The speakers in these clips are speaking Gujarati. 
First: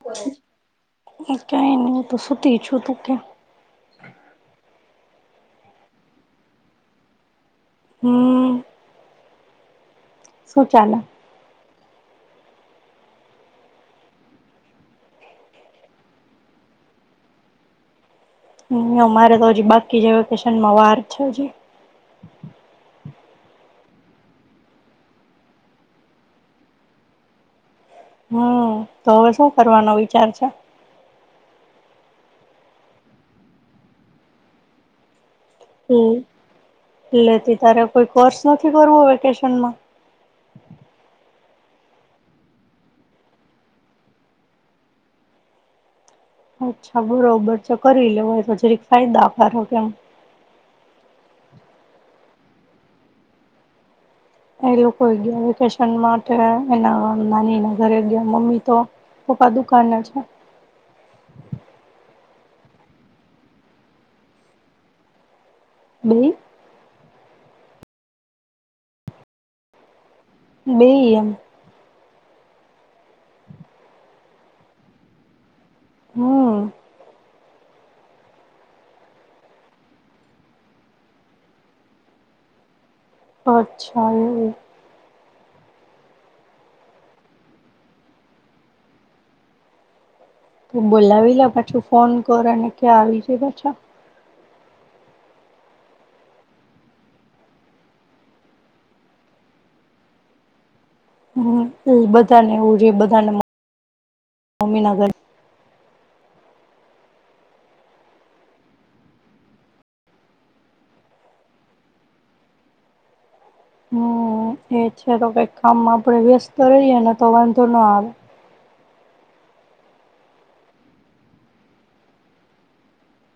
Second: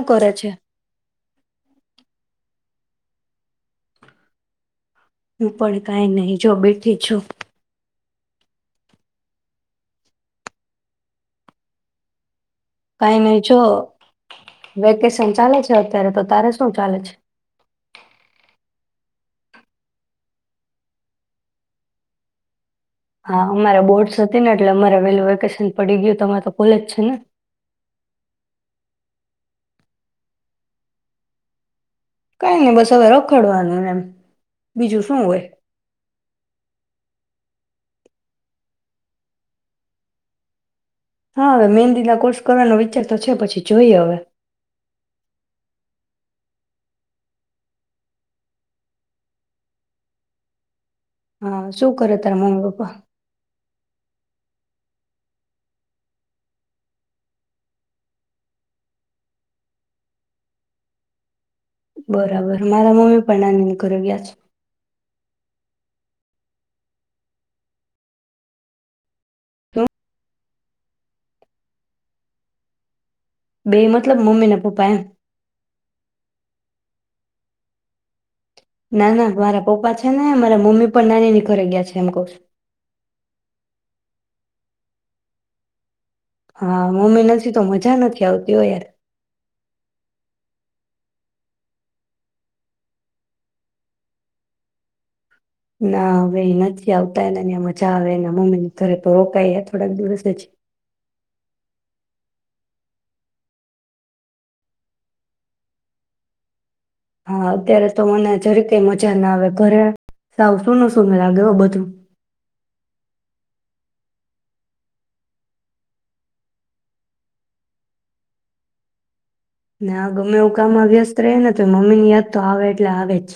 શું કરે છે? કઈ ન તો સુતી છું ત કે હું પણ કાંઈ નહીં જો બેીઠી છું હમ શું ચાાલ કઈ નહી જો વેકેશન ચાલે છે અત્યારે તો તારે શું ચાલે છે હ મારે તો હજી બાકી જે વેકેશનમાં વાર છે હજી હા અમારે બોર્ડસ હતી ને એટલે અમારે વેલું વેકેશન પડી ગયું તો અમારે તો કોલેજ છે ને હમ તો હવે શું કરવાનો વિચાર છે કઈ નઈ બસ હવે રખડવાનુંને એમ બીજું શું હોય હમ એટલેથી તારે કોઈ કોર્સ નથી કરવો વેકેશનમાં હા હવે મેહેંદી ના કોર્સ કરવાનો વિચાર તો છે પછી જોઈએ હવે અચ્છા બરોબર તો કરી લેવાય તો જરીક ફાયદા કરો કેમ હા શું કરે તાર મમ્મી પપ્પા એ લોકો ગયા વેકેશન માટે એના નાની ના ઘરે ગયા મમ્મી તો પપ્પા દુકાન છે બરાબર મારા [unintelligible] પણ નાની કર્યા છે બ શું? બે એમ બે મતલબ મમ્મી ને પપ્પા એમ હમ ના ના મારા પપ્પા છે ને મારા મમ્મી પણ નાનીની ઘરે ગયા છે એમ ક અચ્છા એ હા મમ્મી નથી તો મજા નથી આવતી હો યાર તું બોલાવી લે પાછું ફોન કરને ક્યાં આવી જાય પાછા ના હવે એ નથી આવતા એના ની મજા આવે એ મમ્મી ને ઘરે તો રોકાાય થોડાક દિવસ જ હમ બધાનેવું છે બધાને મમ્મી ના ઘર હા અત્યારે તો મને જરી કઈ મજા ના આવે ઘરે સાવ શું ન શું મને લાગે બધું હમ એ છે તો કઈક કામમાં આપડે વ્યસ્ત રહીએે ને તો વાંધો ના આવે ના ગમે એવું કામ વ્યસ્ત રહેને તો મમ્મી ની યાદ તો આવે એટલે આવે જ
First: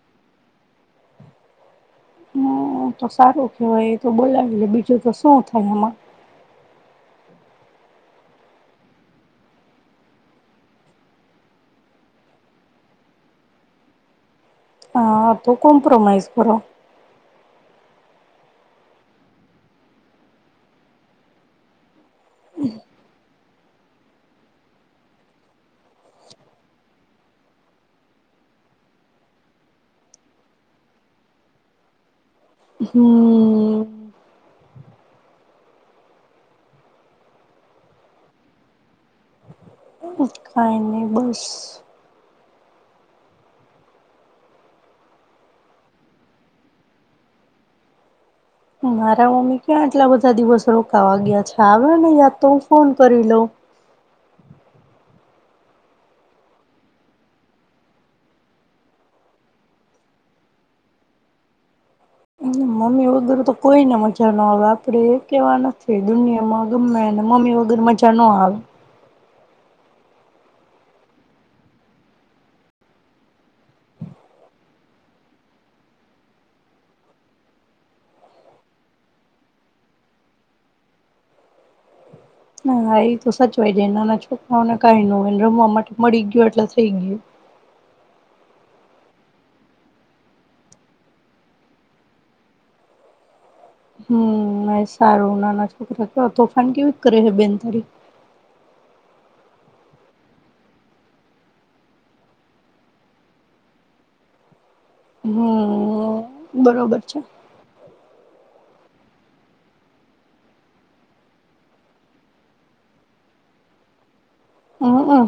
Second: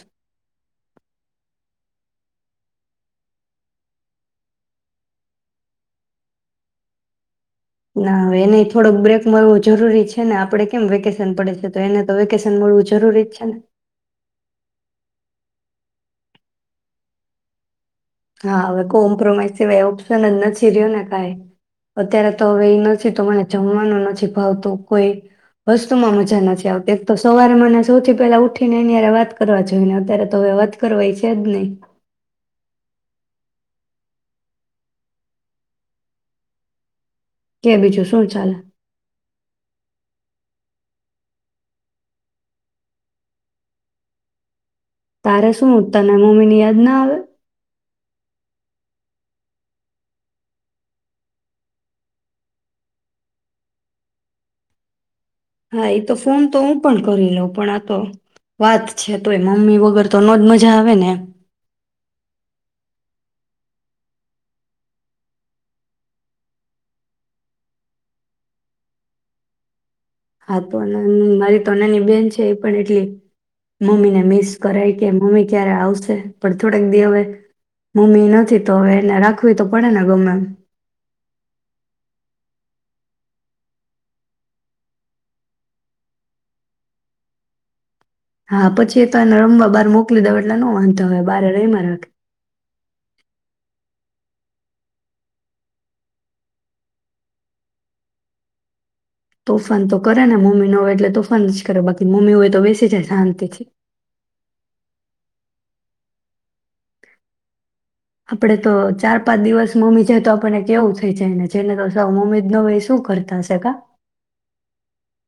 હ તો સારું કેવાય એ તો બોલાવી લે બીજું તો શું થાય એમાં ના હવે એને થોડોક બ્રેક મળવો જરૂરી છે ને આપડે કેમ વેકેશન પડે છે તો એને તો વેકેશન મળવું જરૂરી જ છે ને હા અ કોમ્પ્રમઈઝ કરો હા હવે કોમ્પ્રોમાઈઝ સિવાય ઓપ્શન જ નથી રહ્યો ને કાઈ અત્યારે તો હવે એ નથી તો મને જમવાનું નથી ભાવતું કોઈ વસ્તુમાં મજા નથી આવતી એક તો સવારે મને સૌથી પહેલા ઉઠીને્યારે વાત કરવા જોઈ ને અત્યારે તો હવે વાત કરવા એ છે જ નહી હમ. કે બીજું શું ચાલે. ક નની બસ તારે શું તને મમ્મીની યાદ ના આવે. મારા મમ્મી ક્યાં આટલા બધા દિવસ રોકાવા ગયા છે, આવે ને યાદ તો હું ફોન કરીં લઉ. હા ઈ તો ફોન તો હું પણ કરી લઉં, પણ આ તો વાત છે તોય મમ્મી વગર તો નો જ મજા આવે ને એમ. મમ્મી વગર તો કોઈને મજા ન આવે, આપડી એક એવા નથી, દુનિયામાં ગમે એને મમ્મી વગર મજા ન આવે. હા તો નન મારી તો નાની બેન છે, એ પણ એટલી મમ્મીને મિસ કરાય કે મમ્મી ક્યારે આવશે, પણ થોડાક દી હવે મમ્મી નથી તો હવે એને રાખવી તો પડે ને ગમે એમ. હા ઈ તો સચવાય જાય. નાના છોકરાઓને કાઈ નો હોય, એને રમવા માટે મળી ગયું એટલે થઈ ગયું. હા પછી ઈ તો એને રમવા બાર મોકલી દઉ એટલે નો વાંધો આવે બહારે રયમાં રાખે. હમ્મ, એ સારું. નાના છોકરા કેવા તોફાન કેવીક કરે હે બેન તારી? તોફાન તો કરે ને, મમ્મી ન હોય એટલે તોફાન જ કરે, બાકી મમ્મી હોય તો બેસી જાય શાંતિ થી. હમ્મ, બરોબર છે. આપડે તો ચાર પાંચ દિવસ મમ્મી જાય તો આપણને કેવું થઈ જાય, ને જેને તો મમ્મી સાવ જ ન હોય એ શું કરતા હશે કા. હમ્મ-હમ્મ.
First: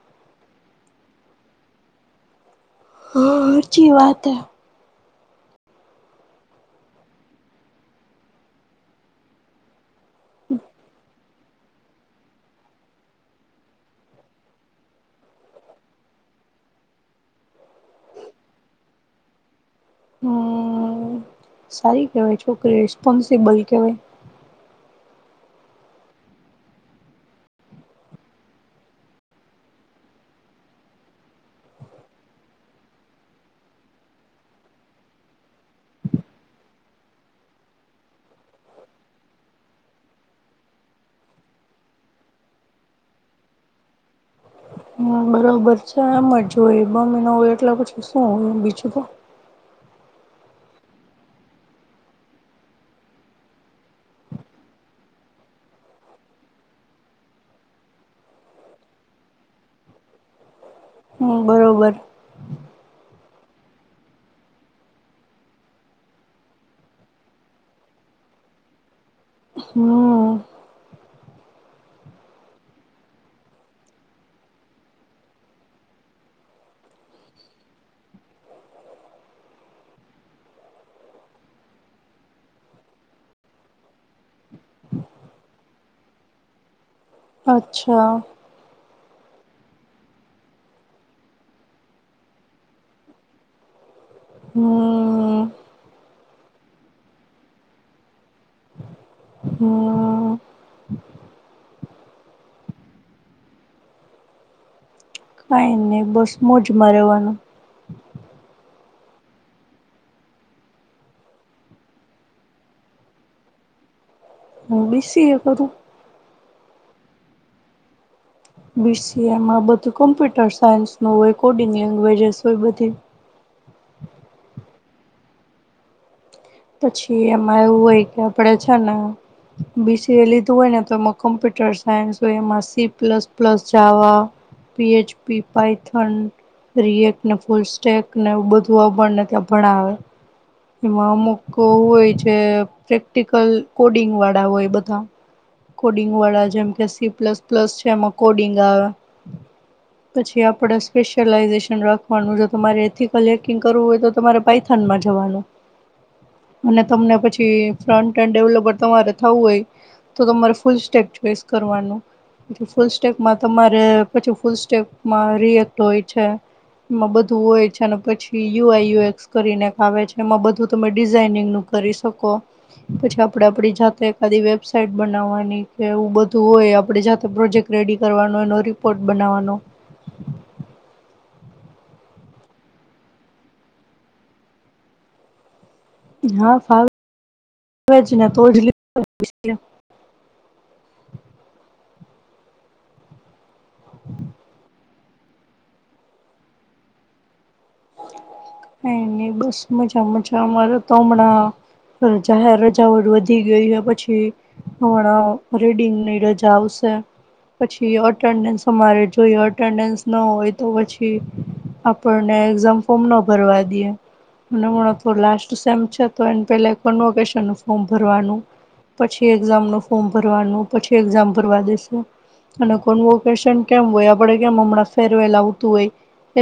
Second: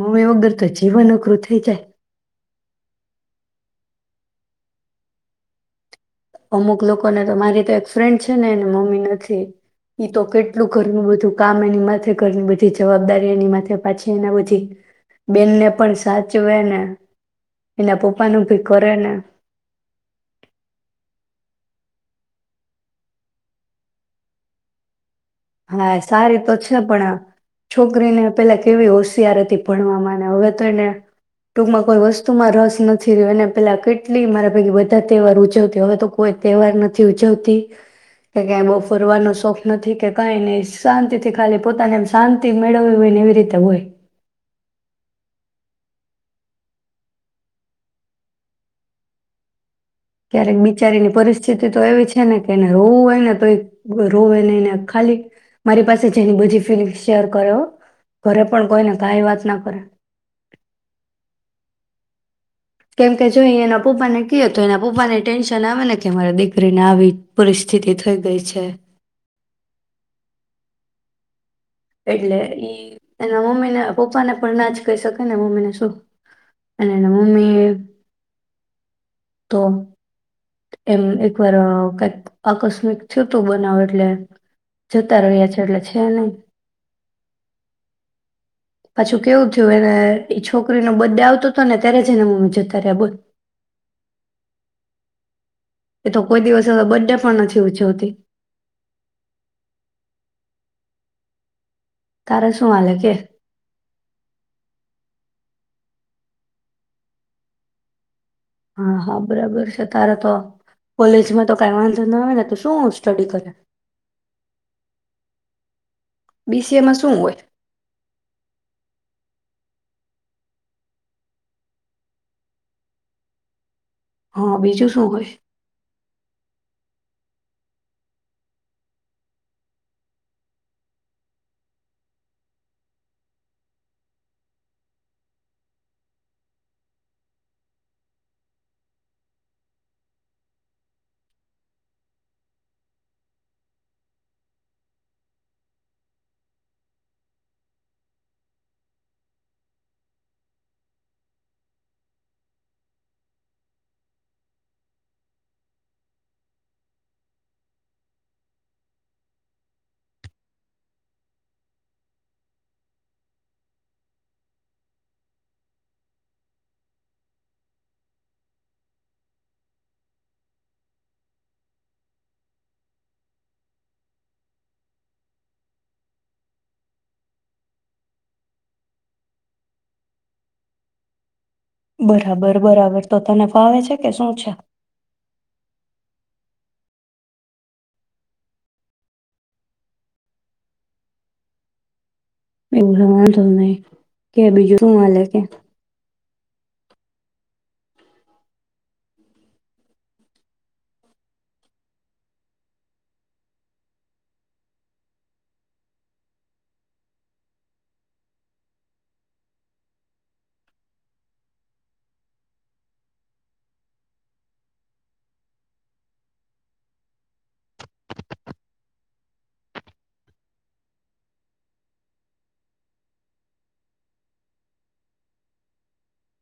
મમ્મી વગર તો જીવન અઘરું થઇ જાય. હાચી વાત હે. અમુક લોકોને તો મારી તો એક ફ્રેન્ડ છે ને એને મમ્મી નથી, ઈ તો કેટલું ઘરનું બધું કામ એની માથે ઘરની બધી જવાબદારી, એની માથે પાછી એના બધી બેનને પણ સાચવે ને, એના પપ્પાનું ભી કરે ને હમ સારી કહેવાય છોકરી, ઈ રિસ્પોન્સિબલ કહેવાય. હા સારી તો છે, પણ આ છોકરીને પેલા કેવી હોશિયાર હતી ભણવામાં ને, હવે તો એને ટૂંકમાં કોઈ વસ્તુમાં રસ નથી રહ્યો, એને પેલા કેટલી મારે ભેગી બધા તહેવાર ઉજવતી, હવે તો કોઈક તહેવાર નથી ઉજવતી, કે કે એન બહું ફરવાનો શોખ નથી કે કાઈ નહીં, શાંતિ થી ખાલી પોતાને એમ શાંતિ મેળવવી હોય ને એવી રીતે હોય. બરબર છે. આમ જ હોય. મમ્મી ન હોય એટલે પછી શું હોય બીજું તો. ક્યારેક બિચારીની પરિસ્થિતિ તો એવી છે ને કે એને રોવું હોય ને તો રોવે નહીં ને ખાલી મારી પાસે જે એની બધી ફિલિંગ શેર કરે હો, ઘરે પણ કોઈને કાઈ વાત ન કરે. હમ્મ, બરોબર. કેમ કે જો ઈ એના પપ્પાને કીએ તો એના પપ્પાનેય ટેન્શન આવે ને કે મારી દીકરીને આવી પરિસ્થિતિ થઈ ગઈ છે. હમ એટલે ઈ એના મમ્મીને પપ્પાને પણ ના જ કહી શકે ને મમ્મીને શું, અને એના મમ્મી તો એમ એકવાર અહ કાઈક આકસ્મિક થયું તું બનાવ, એટલે જતા રહ્યા છે, એટલે છે નહી. અચ્છા. પાછું કેવું થયું એને ઈ છોકરીનો બડે આવતો તો ને ત્યારે જ એના મમ્મી જતા રહ્યા બોલ. હ. એ તો કોઈ દિવસ હવે બડે પણ નથી ઉજવતી. હ. તારે શું હાલે કે. કઈ નહી બસ મોજમાં રેવાનુ. હા હા બરાબર છે તારે તો કોલેજમાં તો કઈ વાંધો ના આવે ને તો શું સ્ટડી કરે. હું બી સી અ કરું. બી સી એ માં શું હોય. બી સી એ માં બધું કોમ્પ્યુટર સાયન્સનુ હોય કોડિંગ લેંગ્વેજસ હોય બધી. હા બીજું શું હોય. પછી એમાં એવું હોય કે આપણેે છે ને બીસીએ લીધું હોય ને તો એમાં કોમ્પ્યુટર સાયન્સ હોય એમાં C plus plus Java, Python રએકને ફૂલ સેકને બધુંને ત્યાં ભણાવે એમાં અમુક કો હોય છે. પ્રેક્ટિકલ કોડિંગ વાળા હોય બધા કોડિંગ વાળા જેમ કે સી પ્લસ પ્લસ છે એમાં કોડિંગ આવે પછી આપ સ્પેશલાઝેશન રાખવાનું જો તમારે અથીકલ હેકિંગ કરવું હોય તો તમારે પાઇથાનમાં જવાનું. અને તમને પછી ફ્રન્ટન ડેવલપર તમારે થવું હોય તો તમારે ફૂલ સેક ચોઈસ કરવાનું ફૂલ સ્ટેકમાં તમારે પછી ફૂલ સ્ટેકમાં રિએક્ટ હોય છે એમાં બધું હોય છે પછી યુ આયુક્સ કરીને આવે છે એમાં બધું તમે ડિઝઇનિંગ નું કરી શકો પછી આપણે આપડી જાતે એકાદી વેબસાઇટ બનાવવાની કે એવુ બધું હોય આપણે જાતે પ્રોજેક્ટ રેડી કરવાનો એનો રિપોર્ટ બનાવાનો. બરાબર બરાબર તો તને ફાવે છે કે શું છે. હા ફાવેને તો જ ને તોજ લીધું ને બી. સી. એ. એવું વાંધો નહી કે બીજું શું હાલે કે કઈ ની બસ મજા મજા અમારે તો હમણાં રજા હૈ રાજાઓ વધી ગઈ પછી હમણા રીડિંગની રજા આવશે પછી અટેન્ડન્સ અમારે જોઈએ અટેન્ડન્સ ના હોય તો પછી આપણને એક્ઝામ ફોર્મ ન ભરવા દીય. ને હમણાં તો લાસ્ટ સેમ છે તો એના પેલા એક કન્વેકશન નુ ફોર્મ ભરવાનું પછી એક્ઝામનુ ફોર્મ ભરવાનુ. પછી એક્ઝામ ભરવા દેશે. અને કન્વેકેશન કેમ હોય આપણે કેમ હમણાં ફેરવેલ આવતું હોય.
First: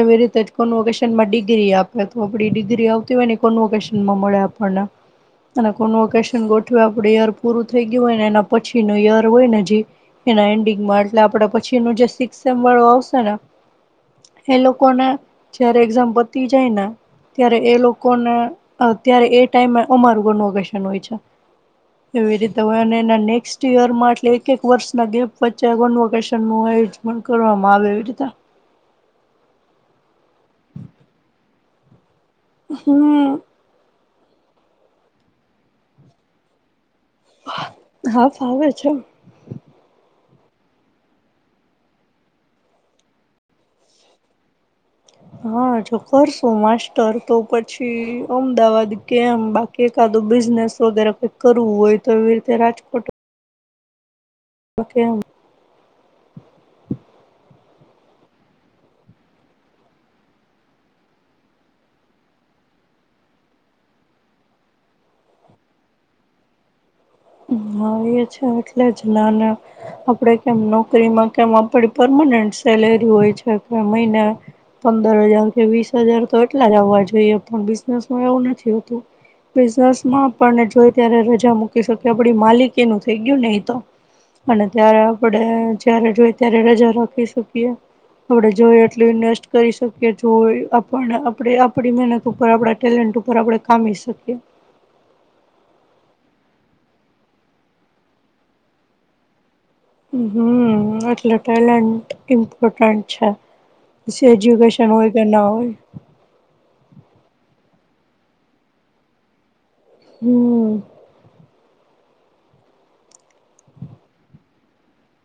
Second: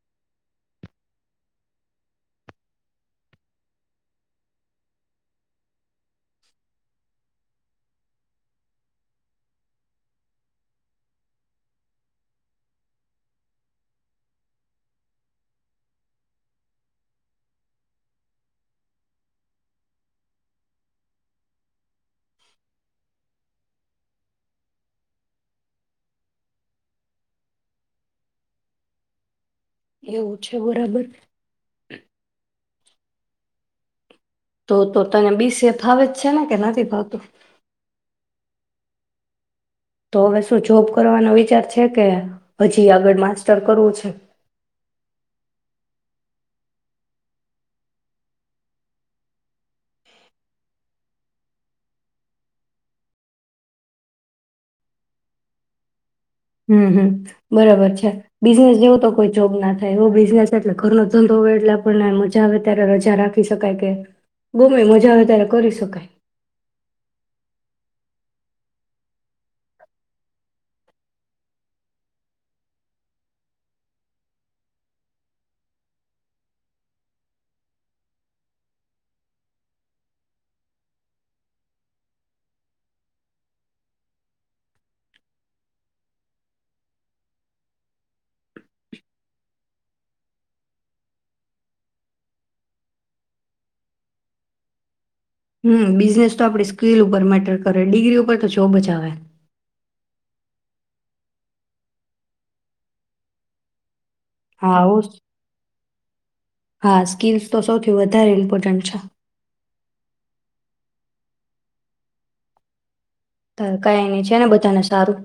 એવી રીતે જ કન્વેકશન માં ડિગ્રી આપે તો આપણી ડિગ્રી આવતી હોય ને એ કોન્વોકેશનમાં મળે આપણને. અને કોનવોકેશન ગોઠવે પ્રેયર પૂરું થઈ ગયું હોય એના પછીનો યર હોયને જે એના એન્ડિંગમાં એટલે આપણા પછીનો જે સિકમ વાળુ આવશે ને એ લોકોને જ્યારે એક્ઝામ પતી જાય ને ત્યારે એ લોકોને અ ત્યારે એ ટાઈમે અમારું કોનવોકેશન હોય છે એવી રીતે હોય એના નેક્સ્ટ યયરમાં એટ એક એક વર્ષના ગેપ વચ્ચે કોનવોકેશનનુ આયોજન કરવામાં આવે એવી રીતે. એવું છે બરાબર હમ્મ. તો તને બી. સી. એ ફાવે જ છે ને કે નથી ફાવતું. હા ફાવ અછ તો હવે શું જોબ કરવાનો વિચાર છે કે હજી આગળ માસ્ટર કરવું છે હા જો કરશું માસ્ટર તો પછી અમદાવાદ કેમ બાકી એકાદું બિઝનેસ વગેરે કઈક કરવું હોય તો એવી રીતે રાજકોટ બાકી એમ હમ હમ બરાબર બિઝનેસ જેવો તો કોઈ જોબ ના થાય એવો બિઝનેસ એટલે ઘરનો ધંધો હો એટલે આપણને મજા આવે ત્યારે રજા રાખી શકાય કે ગમે મજા આવે ત્યારે કરી શકાય હા એ છે એટલે જ નાના આપડે કેમ નોકરીમાં કેમ આપડી પરમાનન્ટ સેલેરી હોય છે કે મહિને પંદર હજાર કે વીસ હજાર તો એટલા જ આવવા જોઈએ પણ બિઝનેસમાં એવું નથી હોતું બિઝનેસમાં આપણને જોઈ ત્યારે રજા મૂકી શકે આપડી માલિકીનું થઈ ગયું નહી તો અને ત્યારે આપણે જ્યારે જોઈ ત્યારે રજા રાખી શકીએ આપણે જો એટલું ઇન્વેસ્ટ કરી શકીએ આપણી મહેનત ઉપર આપણા ટેલેન્ટ ઉપર આપણે કામી શકીએ હમ બિઝનેસ તો આપણે સ્કીિલ ઉપર મેટર કરે ડિગ્રી ઉપર તો જોબ જ આવે હમ એટલે ટેલેન્ટ ઇમ્પોર્ટન્ટ છે પછી હા એજુકેશન હો હોય કે ના હોય હા સ્કીિલ્સ તો સૌથી વધારે ઇમ્પોર્ટન્ટ છે હમ્મ કઈની છે ને બધાને સારું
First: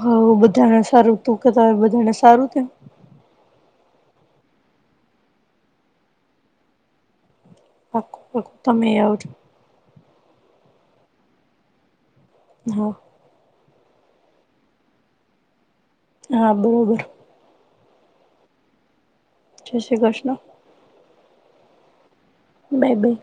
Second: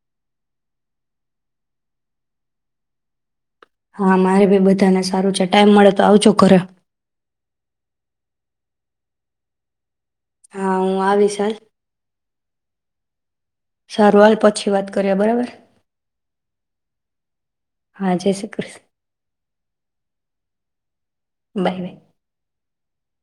હા બધાને સારું તું કેતા બધાને સારું ને હા મારે ભી બધાને સારું છે ટાઈમ મળે તો આવજો ઘરે પાકું પાકું તમે એ આવજો હા હું આવીશ હાલ હા સારું હાલ પછી વાત કર્યા બરાબર હા બરોબર હા જય શ્રી કૃષ્ણ જય Shri Krishna bye bye baby